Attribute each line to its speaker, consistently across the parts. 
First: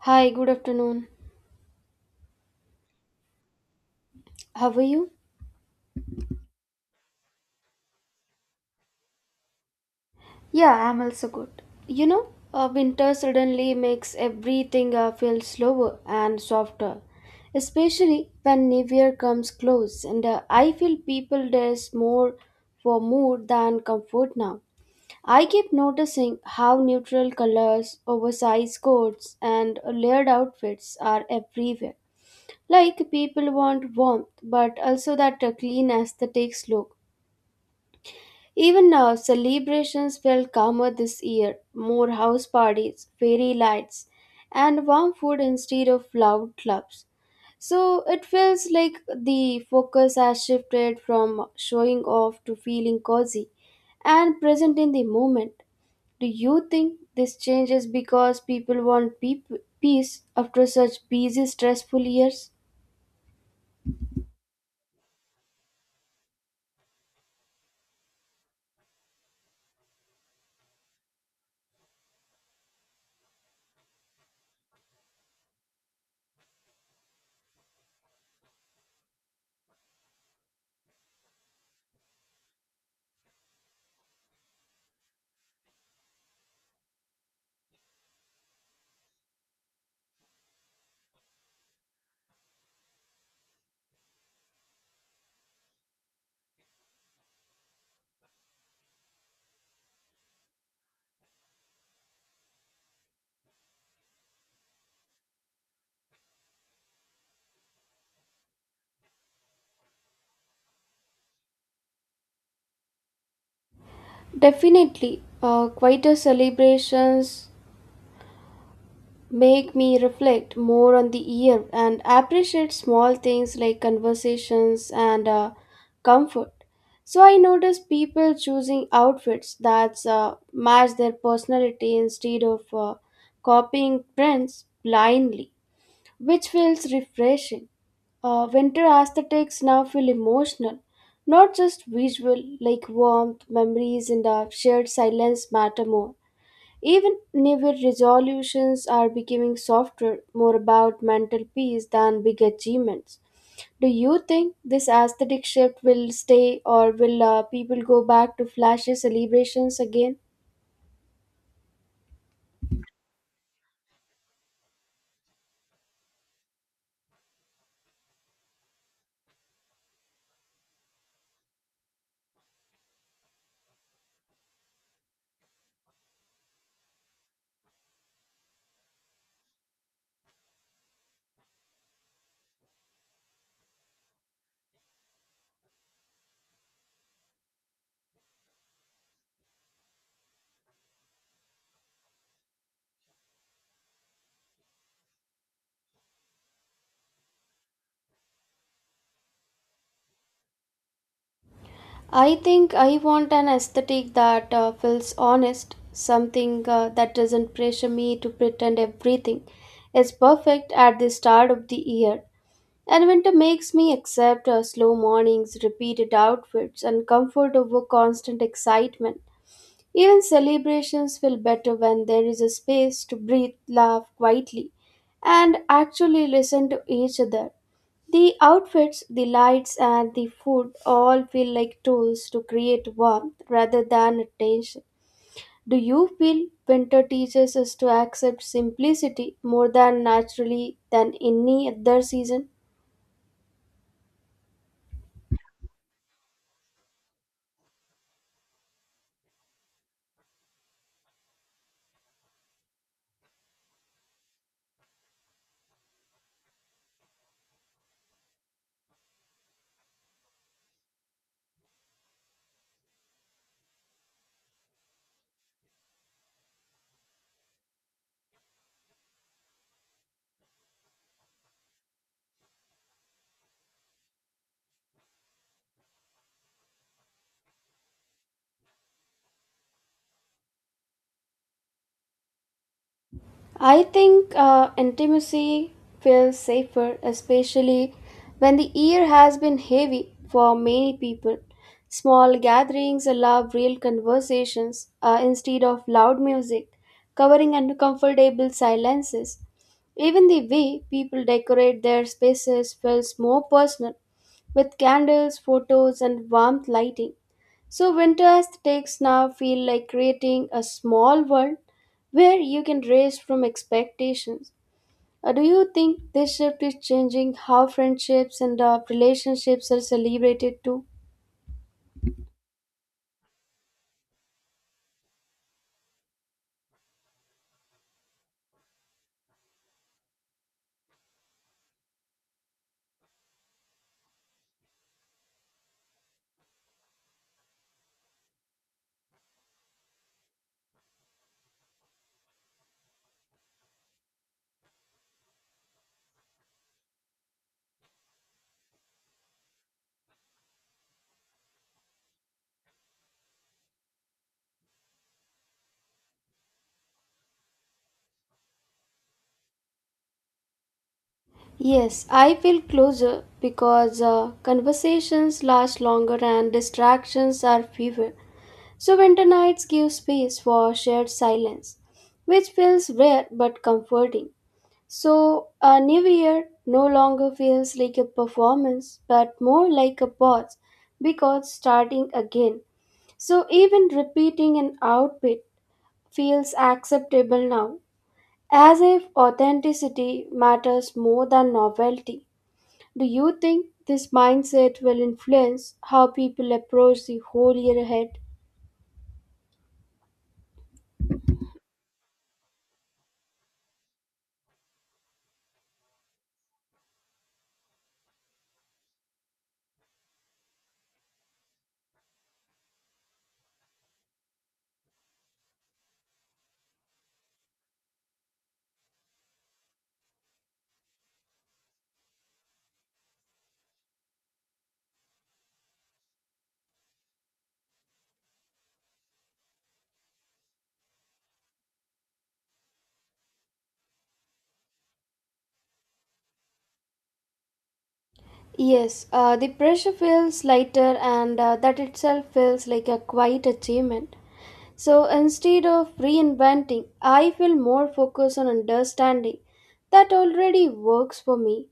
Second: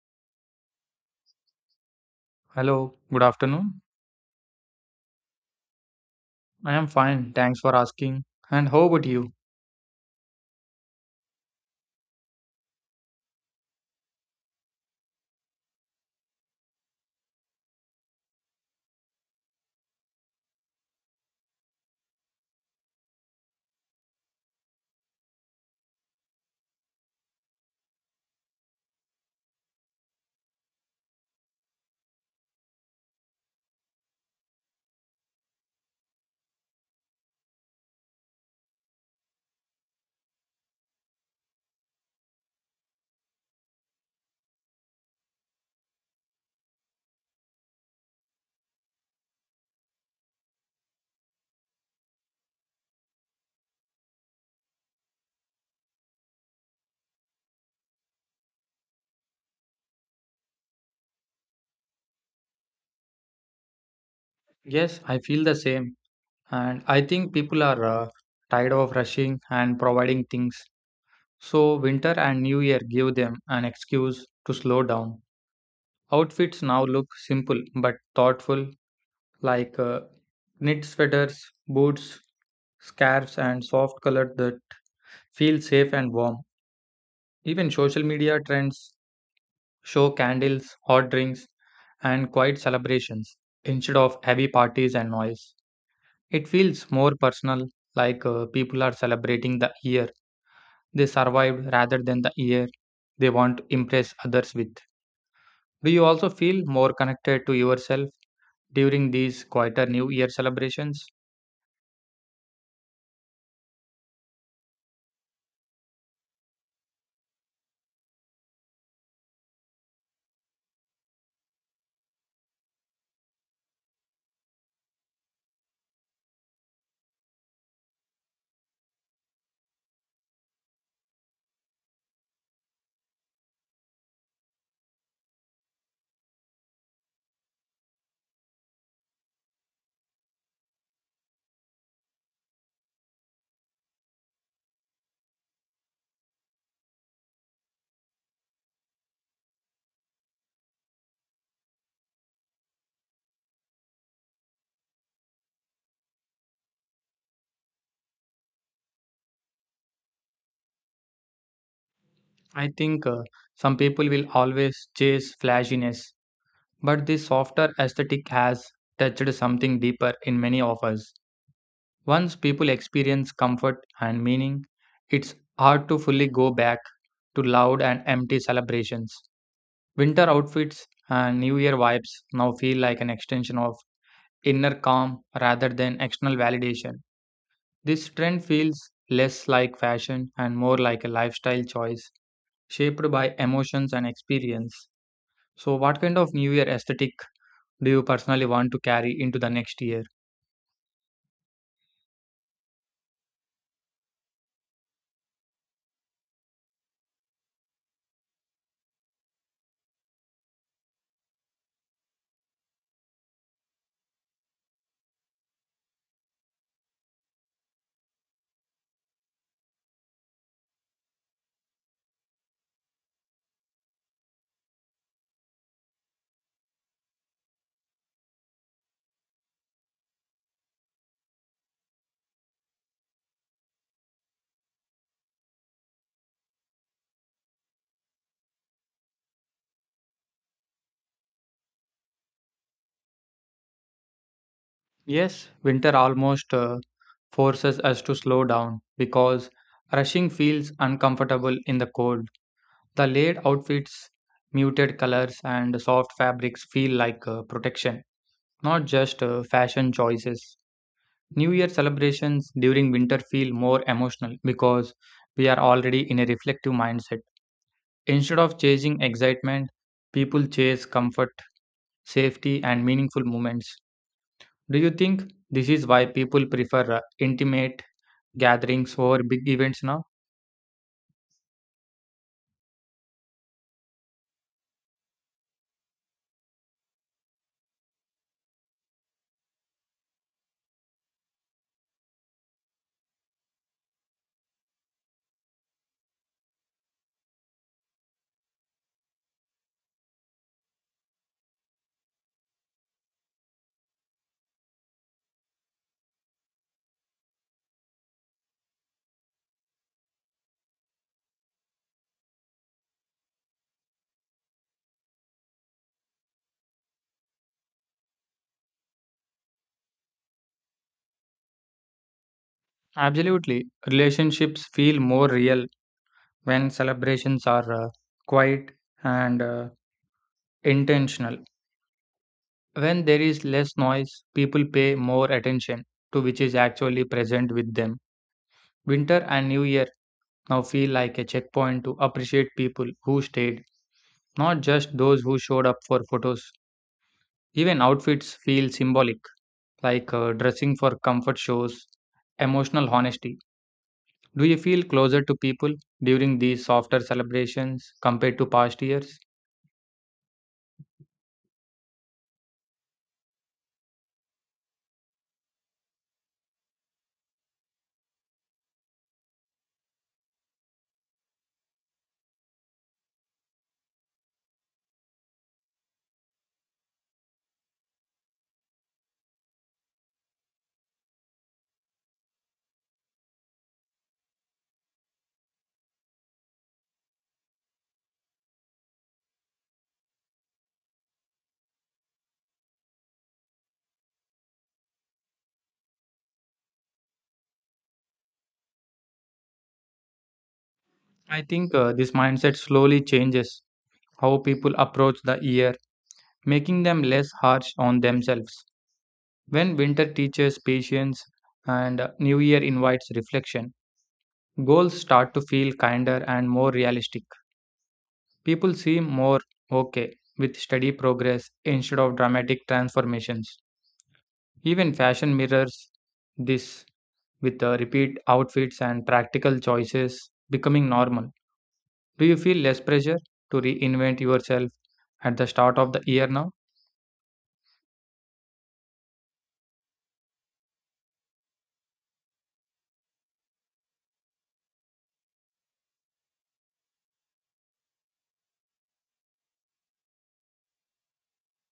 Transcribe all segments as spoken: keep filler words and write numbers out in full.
Speaker 1: Hi, good afternoon.
Speaker 2: Hello, good afternoon.
Speaker 1: How are you?
Speaker 2: I am fine, thanks for asking. And how about you?
Speaker 1: Yeah, I'm also good. You know, uh, winter suddenly makes everything uh, feel slower and softer, especially when New Year comes close. And uh, I feel people dress more for mood than comfort now. I keep noticing how neutral colors, oversized coats, and layered outfits are everywhere. Like people want warmth, but also that uh, clean aesthetics look. Even now, celebrations felt calmer this year, more house parties, fairy lights, and warm food instead of loud clubs. So it feels like the focus has shifted from showing off to feeling cozy and present in the moment. Do you think this change is because people want peop- peace after such busy, stressful years?
Speaker 2: Yes, I feel the same. And I think people are uh, tired of rushing and providing things. So, winter and New Year give them an excuse to slow down. Outfits now look simple but thoughtful, like uh, knit sweaters, boots, scarves, and soft colors that feel safe and warm. Even social media trends show candles, hot drinks, and quiet celebrations instead of heavy parties and noise. It feels more personal, like uh, people are celebrating the year they survived rather than the year they want to impress others with. Do you also feel more connected to yourself during these quieter New Year celebrations?
Speaker 1: Definitely, uh, quieter celebrations make me reflect more on the year and appreciate small things like conversations and uh, comfort. So I notice people choosing outfits that uh, match their personality instead of uh, copying trends blindly, which feels refreshing. Uh, winter aesthetics now feel emotional, not just visual, like warmth, memories, and uh, shared silence matter more. Even New Year resolutions are becoming softer, more about mental peace than big achievements. Do you think this aesthetic shift will stay, or will uh, people go back to flashy celebrations again?
Speaker 2: I think uh, some people will always chase flashiness, but this softer aesthetic has touched something deeper in many of us. Once people experience comfort and meaning, it's hard to fully go back to loud and empty celebrations. Winter outfits and New Year vibes now feel like an extension of inner calm rather than external validation. This trend feels less like fashion and more like a lifestyle choice shaped by emotions and experience. So, what kind of New Year aesthetic do you personally want to carry into the next year?
Speaker 1: I think I want an aesthetic that uh, feels honest, something uh, that doesn't pressure me to pretend everything is perfect at the start of the year. And winter makes me accept uh, slow mornings, repeated outfits, and comfort over constant excitement. Even celebrations feel better when there is a space to breathe, laugh quietly, and actually listen to each other. The outfits, the lights, and the food all feel like tools to create warmth rather than attention. Do you feel winter teaches us to accept simplicity more than naturally than any other season?
Speaker 2: Yes, winter almost uh, forces us to slow down because rushing feels uncomfortable in the cold. The layered outfits, muted colors, and soft fabrics feel like uh, protection, not just uh, fashion choices. New Year celebrations during winter feel more emotional because we are already in a reflective mindset. Instead of chasing excitement, people chase comfort, safety, and meaningful moments. Do you think this is why people prefer uh, intimate gatherings over big events now?
Speaker 1: I think uh, intimacy feels safer, especially when the year has been heavy for many people. Small gatherings allow real conversations uh, instead of loud music, covering uncomfortable silences. Even the way people decorate their spaces feels more personal, with candles, photos, and warmth lighting. So winter aesthetics now feel like creating a small world where you can race from expectations. Uh, do you think this shift is changing how friendships and uh, relationships are celebrated too?
Speaker 2: Absolutely. Relationships feel more real when celebrations are uh, quiet and uh, intentional. When there is less noise, people pay more attention to which is actually present with them. Winter and New Year now feel like a checkpoint to appreciate people who stayed, not just those who showed up for photos. Even outfits feel symbolic, like uh, dressing for comfort shows emotional honesty. Do you feel closer to people during these softer celebrations compared to past years?
Speaker 1: Yes, I feel closer because uh, conversations last longer and distractions are fewer. So winter nights give space for shared silence, which feels rare but comforting. So, a new year no longer feels like a performance but more like a pause because starting again. So, even repeating an outfit feels acceptable now, as if authenticity matters more than novelty. Do you think this mindset will influence how people approach the whole year ahead?
Speaker 2: I think uh, this mindset slowly changes how people approach the year, making them less harsh on themselves. When winter teaches patience and uh, New Year invites reflection, goals start to feel kinder and more realistic. People seem more okay with steady progress instead of dramatic transformations. Even fashion mirrors this with uh, repeat outfits and practical choices becoming normal. Do you feel less pressure to reinvent yourself at the start of the year now?
Speaker 1: Yes, uh, the pressure feels lighter, and uh, that itself feels like a quiet achievement. So instead of reinventing, I feel more focused on understanding. That already works for me.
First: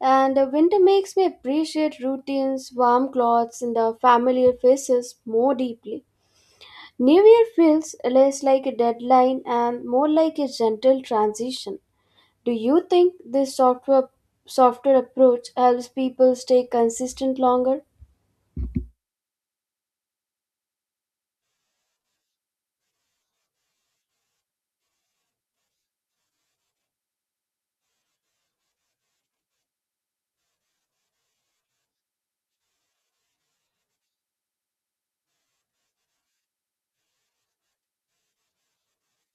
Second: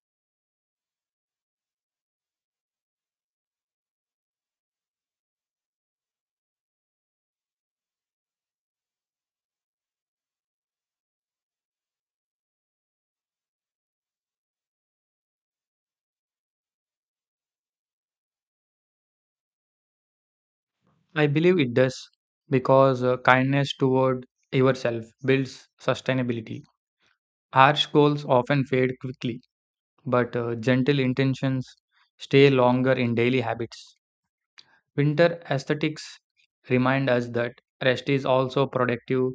Speaker 1: And the winter makes me appreciate routines, warm clothes, and the familiar faces more deeply. New Year feels less like a deadline and more like a gentle transition. Do you think this software softer approach helps people stay consistent longer?
Speaker 2: I believe it does because uh, kindness toward yourself builds sustainability. Harsh goals often fade quickly, but uh, gentle intentions stay longer in daily habits. Winter aesthetics remind us that rest is also productive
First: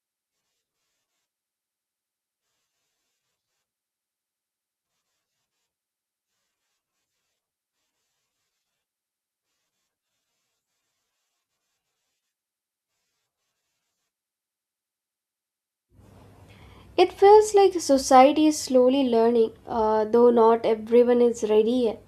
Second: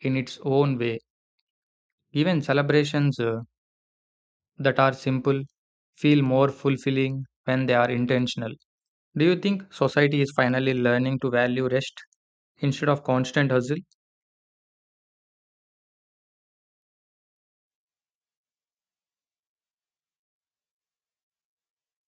Speaker 2: in its own way. Even celebrations uh, that are simple feel more fulfilling when they are intentional. Do you think society is finally learning to value rest instead of constant hustle?
Speaker 1: It feels like society is slowly learning, uh, though not everyone is ready yet.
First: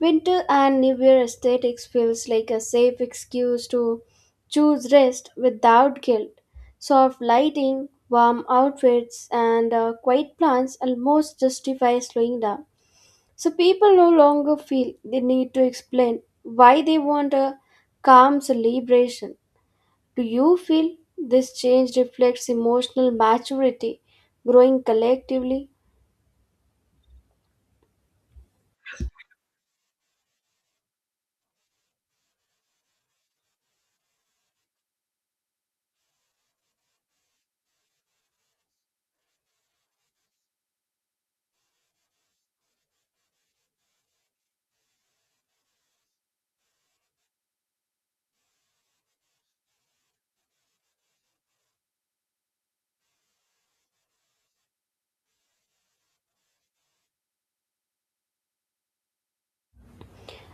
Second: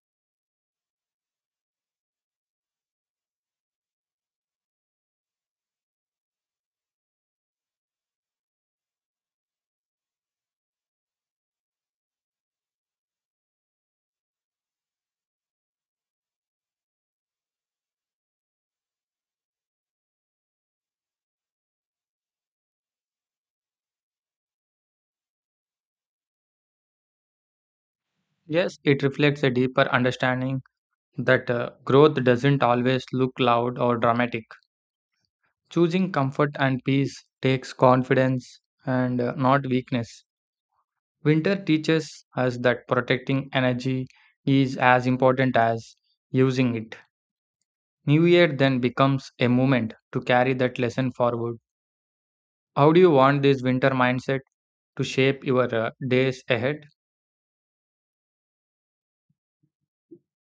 Speaker 1: Winter and New Year aesthetics feels like a safe excuse to choose rest without guilt. Soft lighting, warm outfits, and uh, quiet plans almost justify slowing down. So people no longer feel the need to explain why they want a calm celebration. Do you feel this change reflects emotional maturity growing collectively?
Speaker 2: Yes, it reflects a deeper understanding that uh, growth doesn't always look loud or dramatic. Choosing comfort and peace takes confidence and uh, not weakness. Winter teaches us that protecting energy is as important as using it. New Year then becomes a moment to carry that lesson forward. How do you want this winter mindset to shape your uh, days ahead?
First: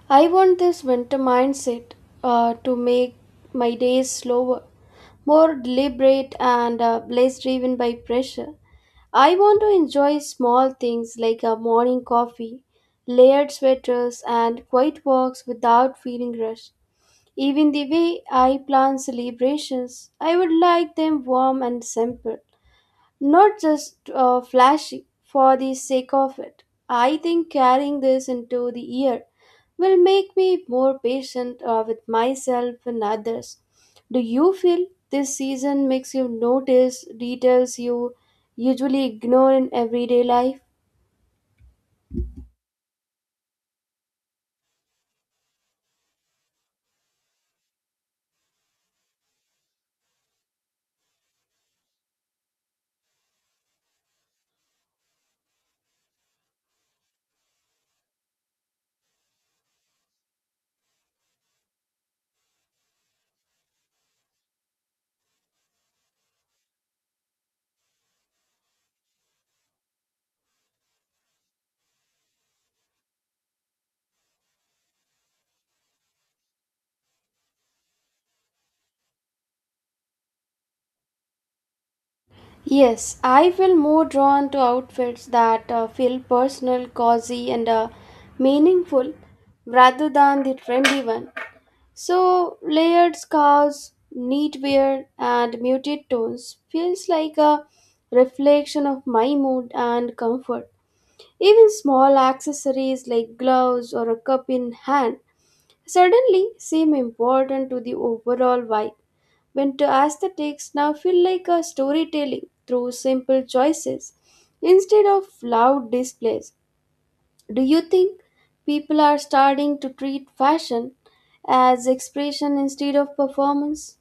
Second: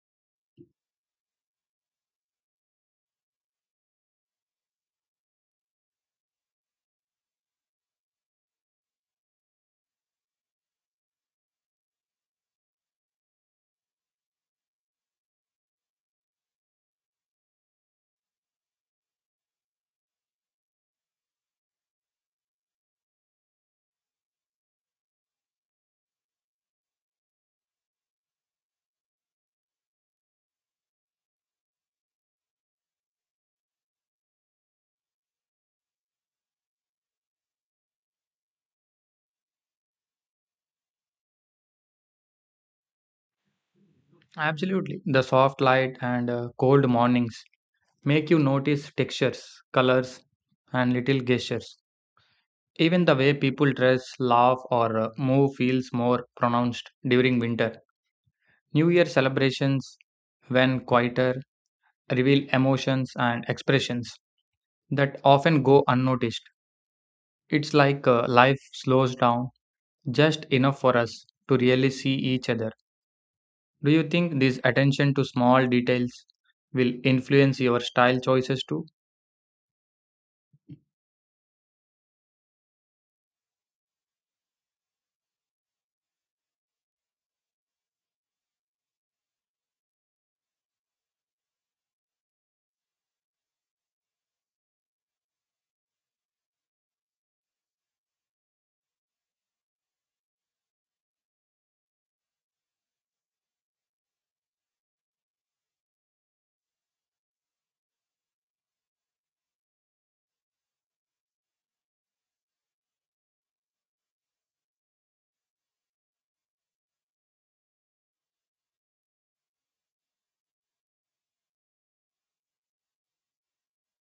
Speaker 1: I want this winter mindset uh, to make my days slower, more deliberate, and uh, less driven by pressure. I want to enjoy small things like a morning coffee, layered sweaters, and quiet walks without feeling rushed. Even the way I plan celebrations, I would like them warm and simple, not just uh, flashy for the sake of it. I think carrying this into the year will make me more patient uh, with myself and others. Do you feel this season makes you notice details you usually ignore in everyday life?
Speaker 2: Absolutely. The soft light and uh, cold mornings make you notice textures, colors, and little gestures. Even the way people dress, laugh, or uh, move feels more pronounced during winter. New Year celebrations, when quieter, reveal emotions and expressions that often go unnoticed. It's like uh, life slows down just enough for us to really see each other. Do you think this attention to small details will influence your style choices too?
Speaker 1: Yes, I feel more drawn to outfits that uh, feel personal, cozy, and uh, meaningful rather than the trendy one. So, layered scarves, neat wear, and muted tones feels like a reflection of my mood and comfort. Even small accessories like gloves or a cup in hand suddenly seem important to the overall vibe. Winter aesthetics now feel like a storytelling through simple choices instead of loud displays. Do you think people are starting to treat fashion as expression instead of performance?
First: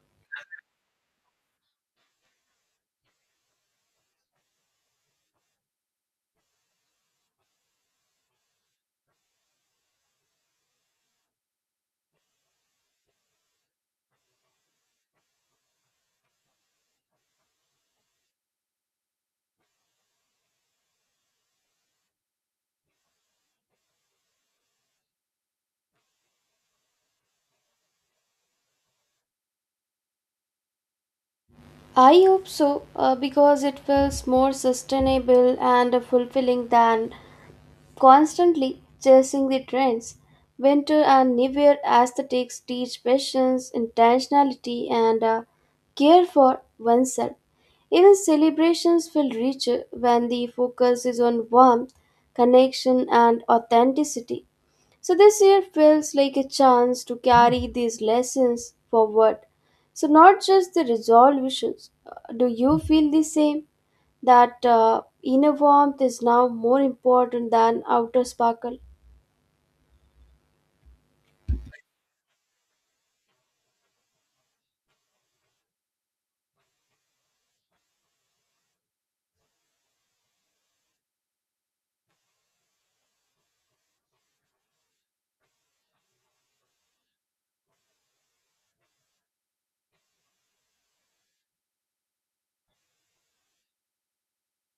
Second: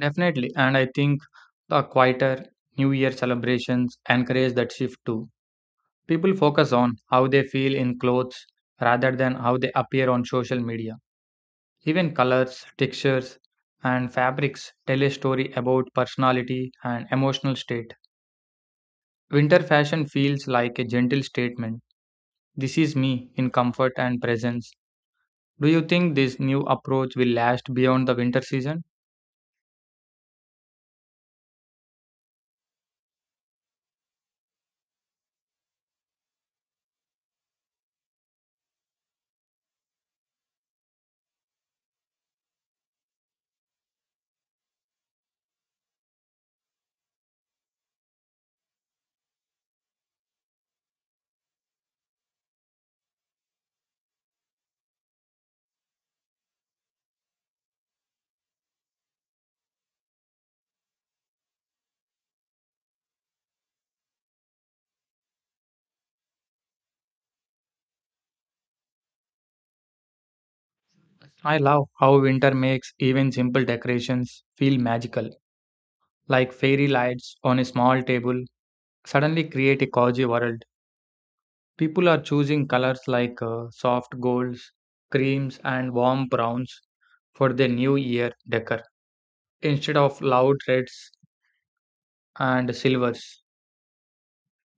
Speaker 2: Definitely. And I think the quieter New Year celebrations encourage that shift too. People focus on how they feel in clothes rather than how they appear on social media. Even colors, textures, and fabrics tell a story about personality and emotional state. Winter fashion feels like a gentle statement. This is me in comfort and presence. Do you think this new approach will last beyond the winter season?
Speaker 1: I hope so, uh, because it feels more sustainable and fulfilling than constantly chasing the trends. Winter and New Year aesthetics teach patience, intentionality, and uh, care for oneself. Even celebrations feel richer when the focus is on warmth, connection, and authenticity. So this year feels like a chance to carry these lessons forward, so not just the resolutions. Uh, Do you feel the same? That uh, inner warmth is now more important than outer sparkle.
Speaker 2: I love how winter makes even simple decorations feel magical, like fairy lights on a small table suddenly create a cozy world. People are choosing colors like uh, soft golds, creams, and warm browns for their new year decor instead of loud reds and silvers.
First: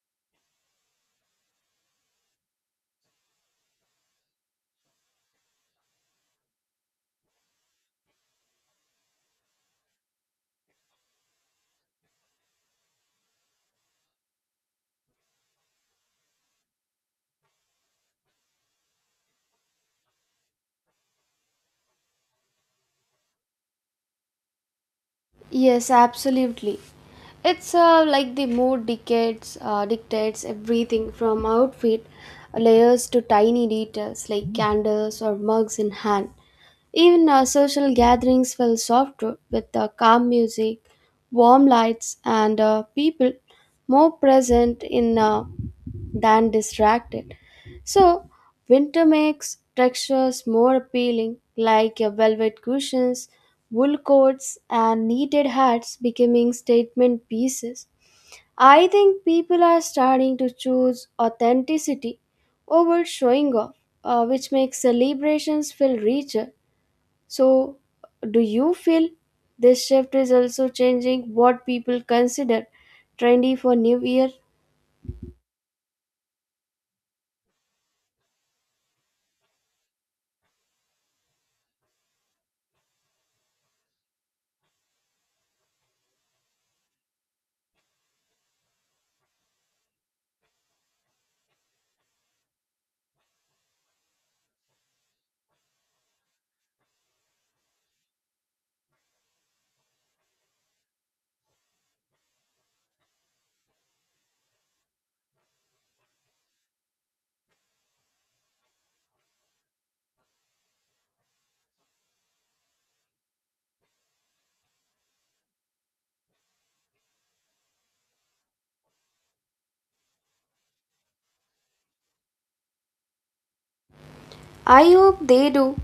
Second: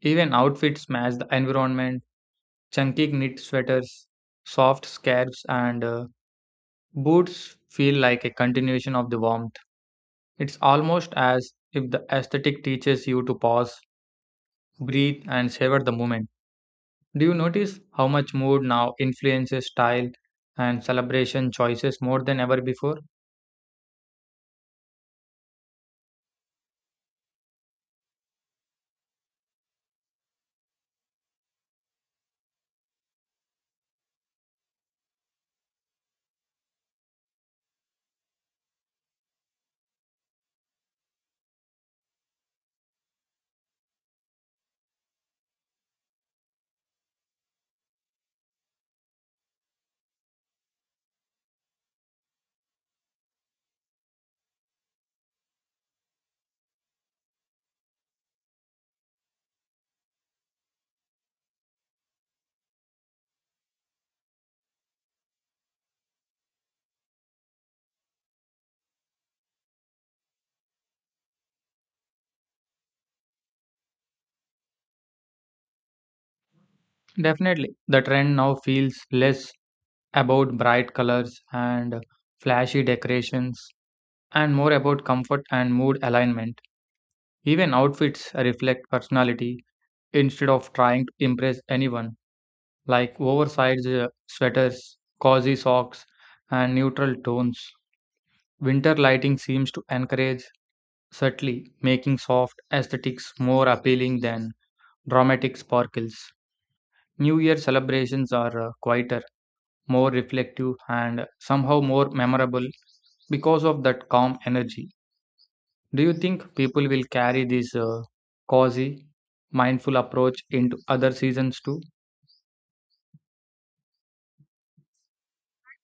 Speaker 2: Even outfits match the environment. Chunky knit sweaters, soft scarves, and uh, boots feel like a continuation of the warmth. It's almost as if the aesthetic teaches you to pause, breathe, and savor the moment. Do you notice how much mood now influences style and celebration choices more than ever before?
Speaker 1: Yes, absolutely. It's uh, like the mood dictates uh, dictates everything from outfit layers to tiny details like candles or mugs in hand. Even uh, social gatherings feel softer with uh, calm music, warm lights, and uh, people more present in uh, than distracted. So, winter makes textures more appealing, like your velvet cushions, wool coats, and knitted hats becoming statement pieces. I think people are starting to choose authenticity over showing off, uh, which makes celebrations feel richer. So, do you feel this shift is also changing what people consider trendy for New Year?
Speaker 2: Definitely. The trend now feels less about bright colors and flashy decorations and more about comfort and mood alignment. Even outfits reflect personality instead of trying to impress anyone, like oversized uh, sweaters, cozy socks, and neutral tones. Winter lighting seems to encourage subtly, making soft aesthetics more appealing than dramatic sparkles. New Year celebrations are uh, quieter, more reflective, and somehow more memorable because of that calm energy. Do you think people will carry this uh, cozy, mindful approach into other seasons too?
Speaker 1: I hope they do,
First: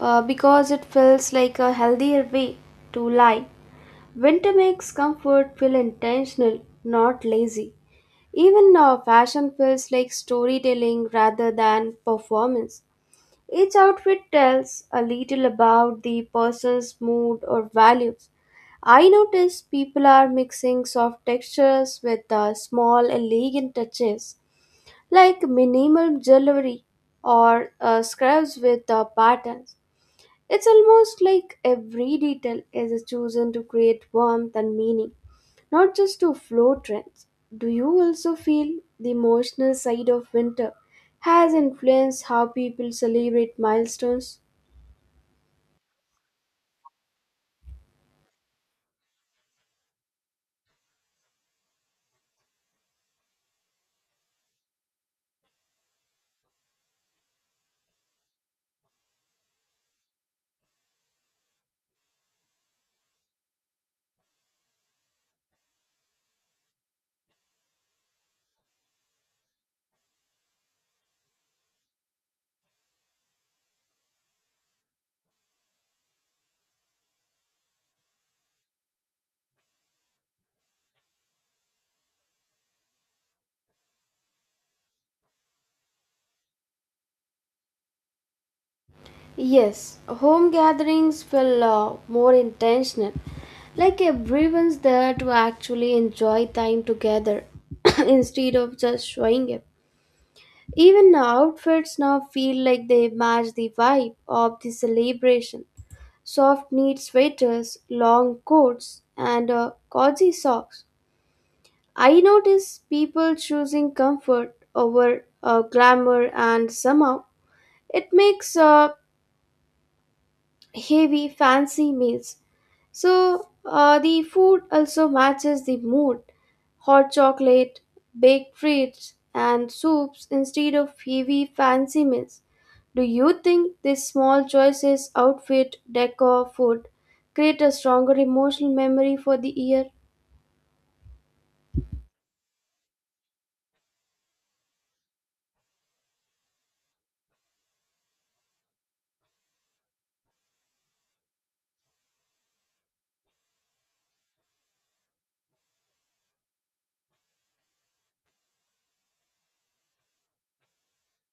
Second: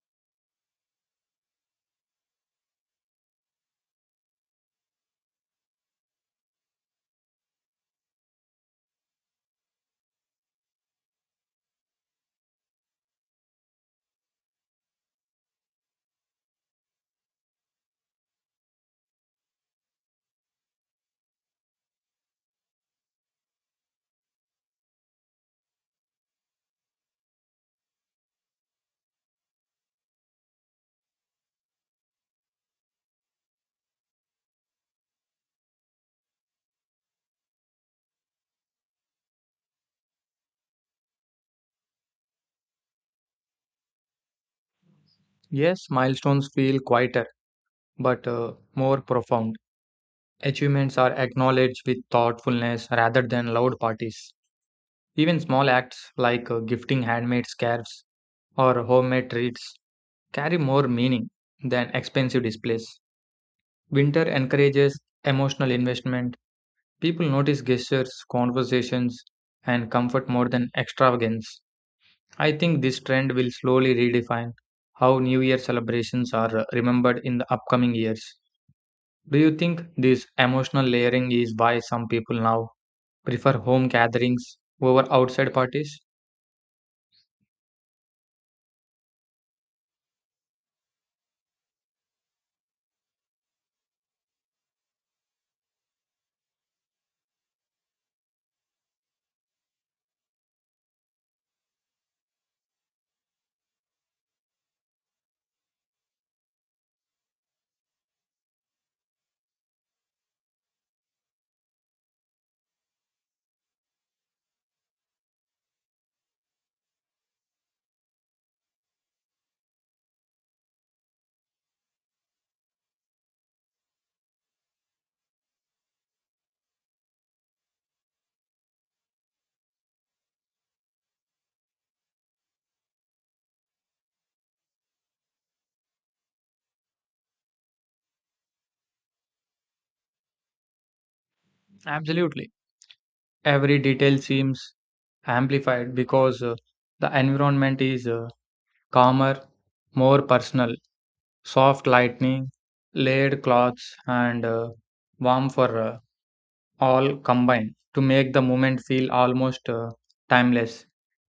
Speaker 1: uh, because it feels like a healthier way to lie. Winter makes comfort feel intentional, not lazy. Even now, fashion feels like storytelling rather than performance. Each outfit tells a little about the person's mood or values. I notice people are mixing soft textures with uh, small, elegant touches like minimal jewelry or uh, scarves with uh, patterns. It's almost like every detail is chosen to create warmth and meaning, not just to flow trends. Do you also feel the emotional side of winter has influenced how people celebrate milestones?
Speaker 2: Yes, milestones feel quieter but uh, more profound. Achievements are acknowledged with thoughtfulness rather than loud parties. Even small acts like uh, gifting handmade scarves or homemade treats carry more meaning than expensive displays. Winter encourages emotional investment. People notice gestures, conversations, and comfort more than extravagance. I think this trend will slowly redefine how New Year celebrations are uh, remembered in the upcoming years. Do you think this emotional layering is why some people now prefer home gatherings over outside parties?
Speaker 1: Yes, home gatherings feel uh, more intentional, like everyone's there to actually enjoy time together instead of just showing up. Even the outfits now feel like they match the vibe of the celebration. Soft knit sweaters, long coats, and uh, cozy socks. I notice people choosing comfort over uh, glamour, and somehow it makes uh, heavy, fancy meals. So uh, the food also matches the mood. Hot chocolate, baked treats, and soups instead of heavy, fancy meals. Do you think these small choices, outfit, decor, food, create a stronger emotional memory for the year?
Speaker 2: Absolutely. Every detail seems amplified because uh, the environment is uh, calmer, more personal, soft lighting, layered cloths, and uh, warm for uh, all combine to make the moment feel almost uh, timeless.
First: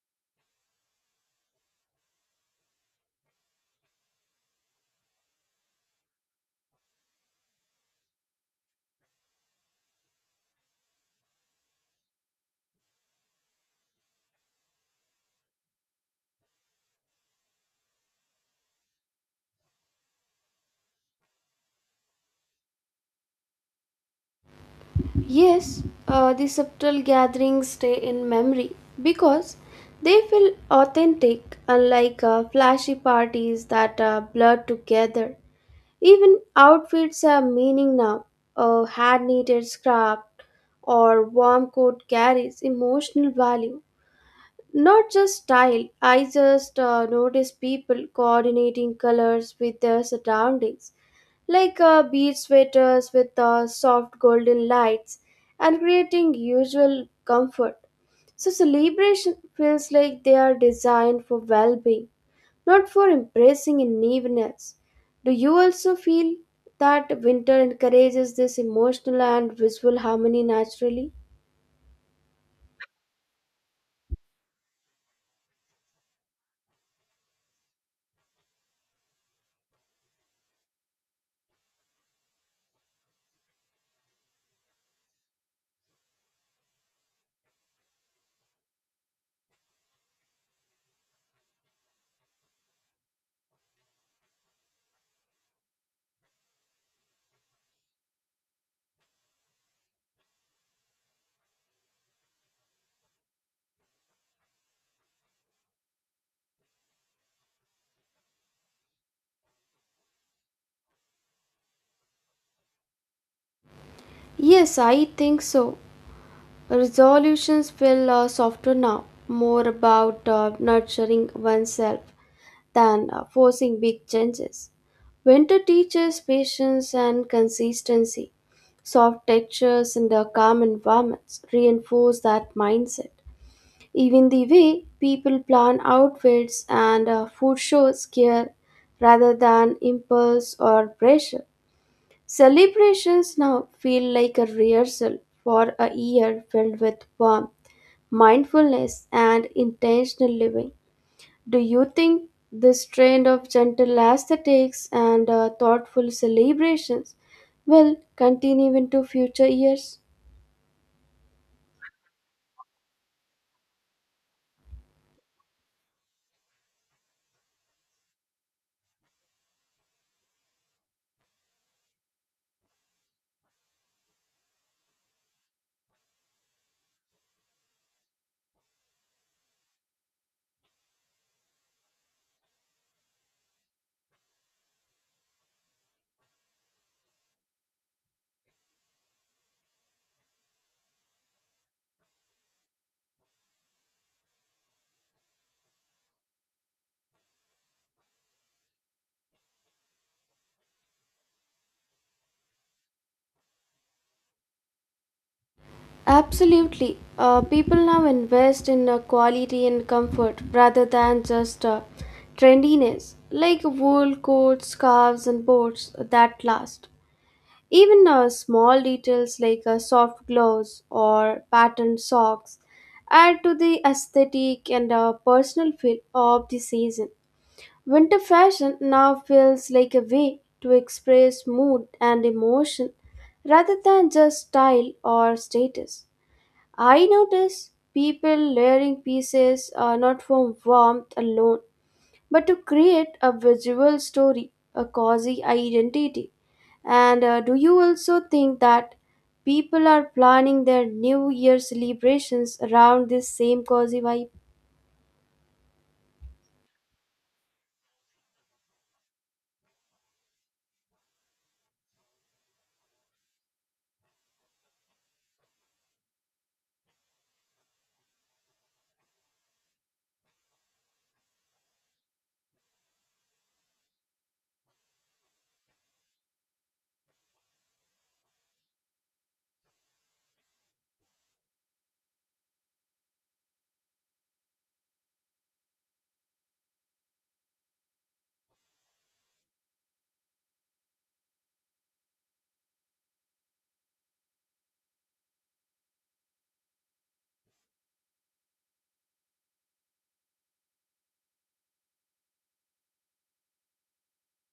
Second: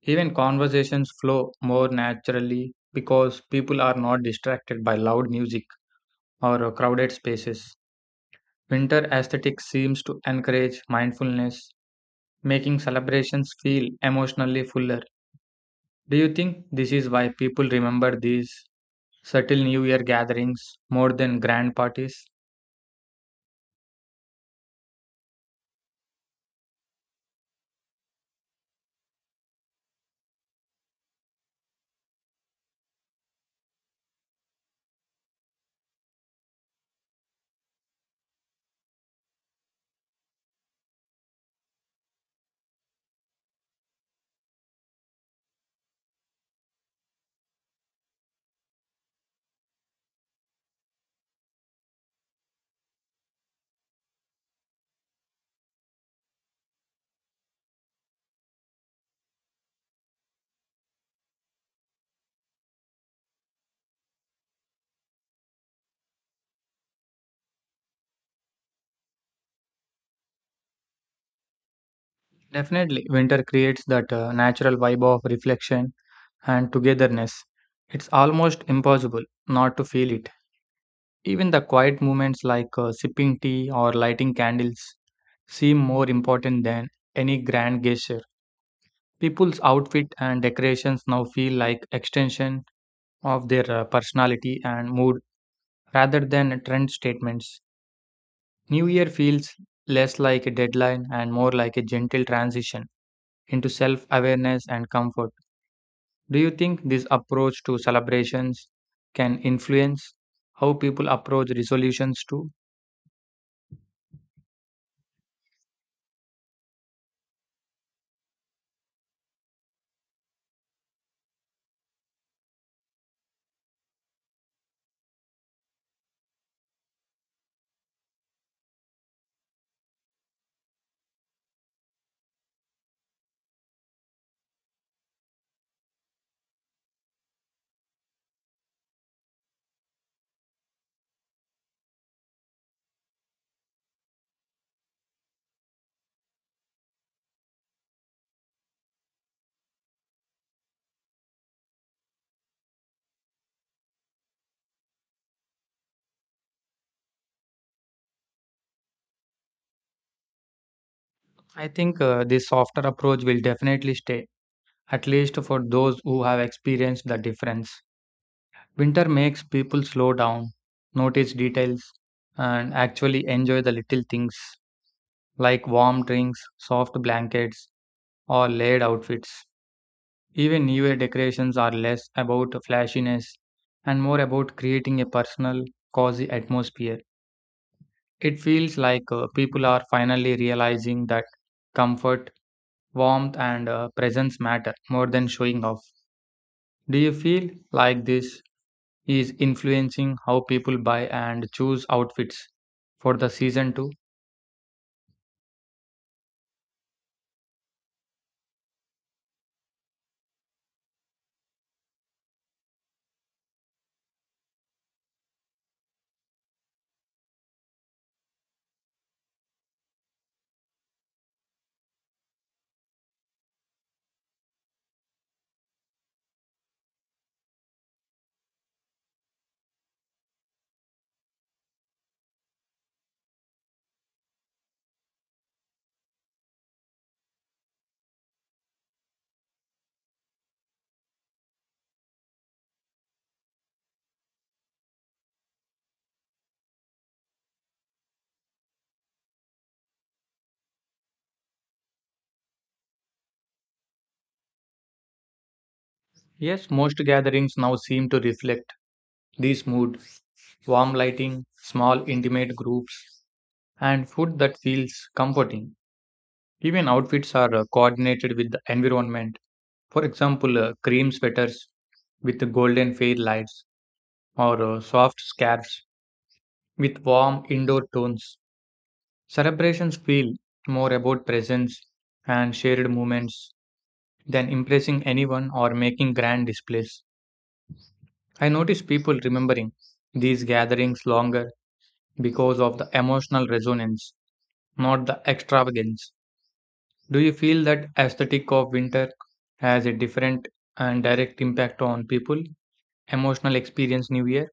Speaker 2: Even conversations flow more naturally because people are not distracted by loud music or uh, crowded spaces. Winter aesthetic seems to encourage mindfulness, making celebrations feel emotionally fuller. Do you think this is why people remember these subtle New Year gatherings more than grand parties?
Speaker 1: Yes, uh, the subtle gatherings stay in memory because they feel authentic, unlike uh, flashy parties that are blur together. Even outfits have meaning now. A hand knitted scarf or warm coat carries emotional value. Not just style, I just uh, notice people coordinating colors with their surroundings, like uh, bead sweaters with uh, soft golden lights and creating usual comfort. So, celebration feels like they are designed for well being, not for embracing naiveness. Do you also feel that winter encourages this emotional and visual harmony naturally?
Speaker 2: Definitely, winter creates that uh, natural vibe of reflection and togetherness. It's almost impossible not to feel it. Even the quiet moments like uh, sipping tea or lighting candles seem more important than any grand gesture. People's outfit and decorations now feel like extension of their uh, personality and mood rather than trend statements. New Year feels less like a deadline and more like a gentle transition into self awareness and comfort. Do you think this approach to celebrations can influence how people approach resolutions too?
Speaker 1: Yes, I think so. Resolutions feel uh, softer now, more about uh, nurturing oneself than uh, forcing big changes. Winter teaches patience and consistency. Soft textures and the calm environments reinforce that mindset. Even the way people plan outfits and uh, food shows care rather than impulse or pressure. Celebrations now feel like a rehearsal for a year filled with warmth, mindfulness, and intentional living. Do you think this trend of gentle aesthetics and uh, thoughtful celebrations will continue into future years?
Speaker 2: I think uh, this softer approach will definitely stay, at least for those who have experienced the difference. Winter makes people slow down, notice details, and actually enjoy the little things like warm drinks, soft blankets, or layered outfits. Even New Year decorations are less about flashiness and more about creating a personal, cozy atmosphere. It feels like uh, people are finally realizing that comfort, warmth, and uh, presence matter more than showing off. Do you feel like this is influencing how people buy and choose outfits for the season too?
Speaker 1: Absolutely. Uh, people now invest in uh, quality and comfort rather than just uh, trendiness, like wool coats, scarves, and boards that last. Even uh, small details like uh, soft gloves or patterned socks add to the aesthetic and uh, personal feel of the season. Winter fashion now feels like a way to express mood and emotion rather than just style or status. I notice people layering pieces are not for warmth alone, but to create a visual story, a cozy identity. And uh, do you also think that people are planning their New Year celebrations around this same cozy vibe?
Speaker 2: Yes, most gatherings now seem to reflect this mood warm lighting, small intimate groups, and food that feels comforting. Even outfits are uh, coordinated with the environment. For example, uh, cream sweaters with the golden fade lights or uh, soft scarves with warm indoor tones. Celebrations feel more about presence and shared moments than impressing anyone or making grand displays. I notice people remembering these gatherings longer because of the emotional resonance, not the extravagance. Do you feel that aesthetic of winter has a different and direct impact on people emotional experience new year?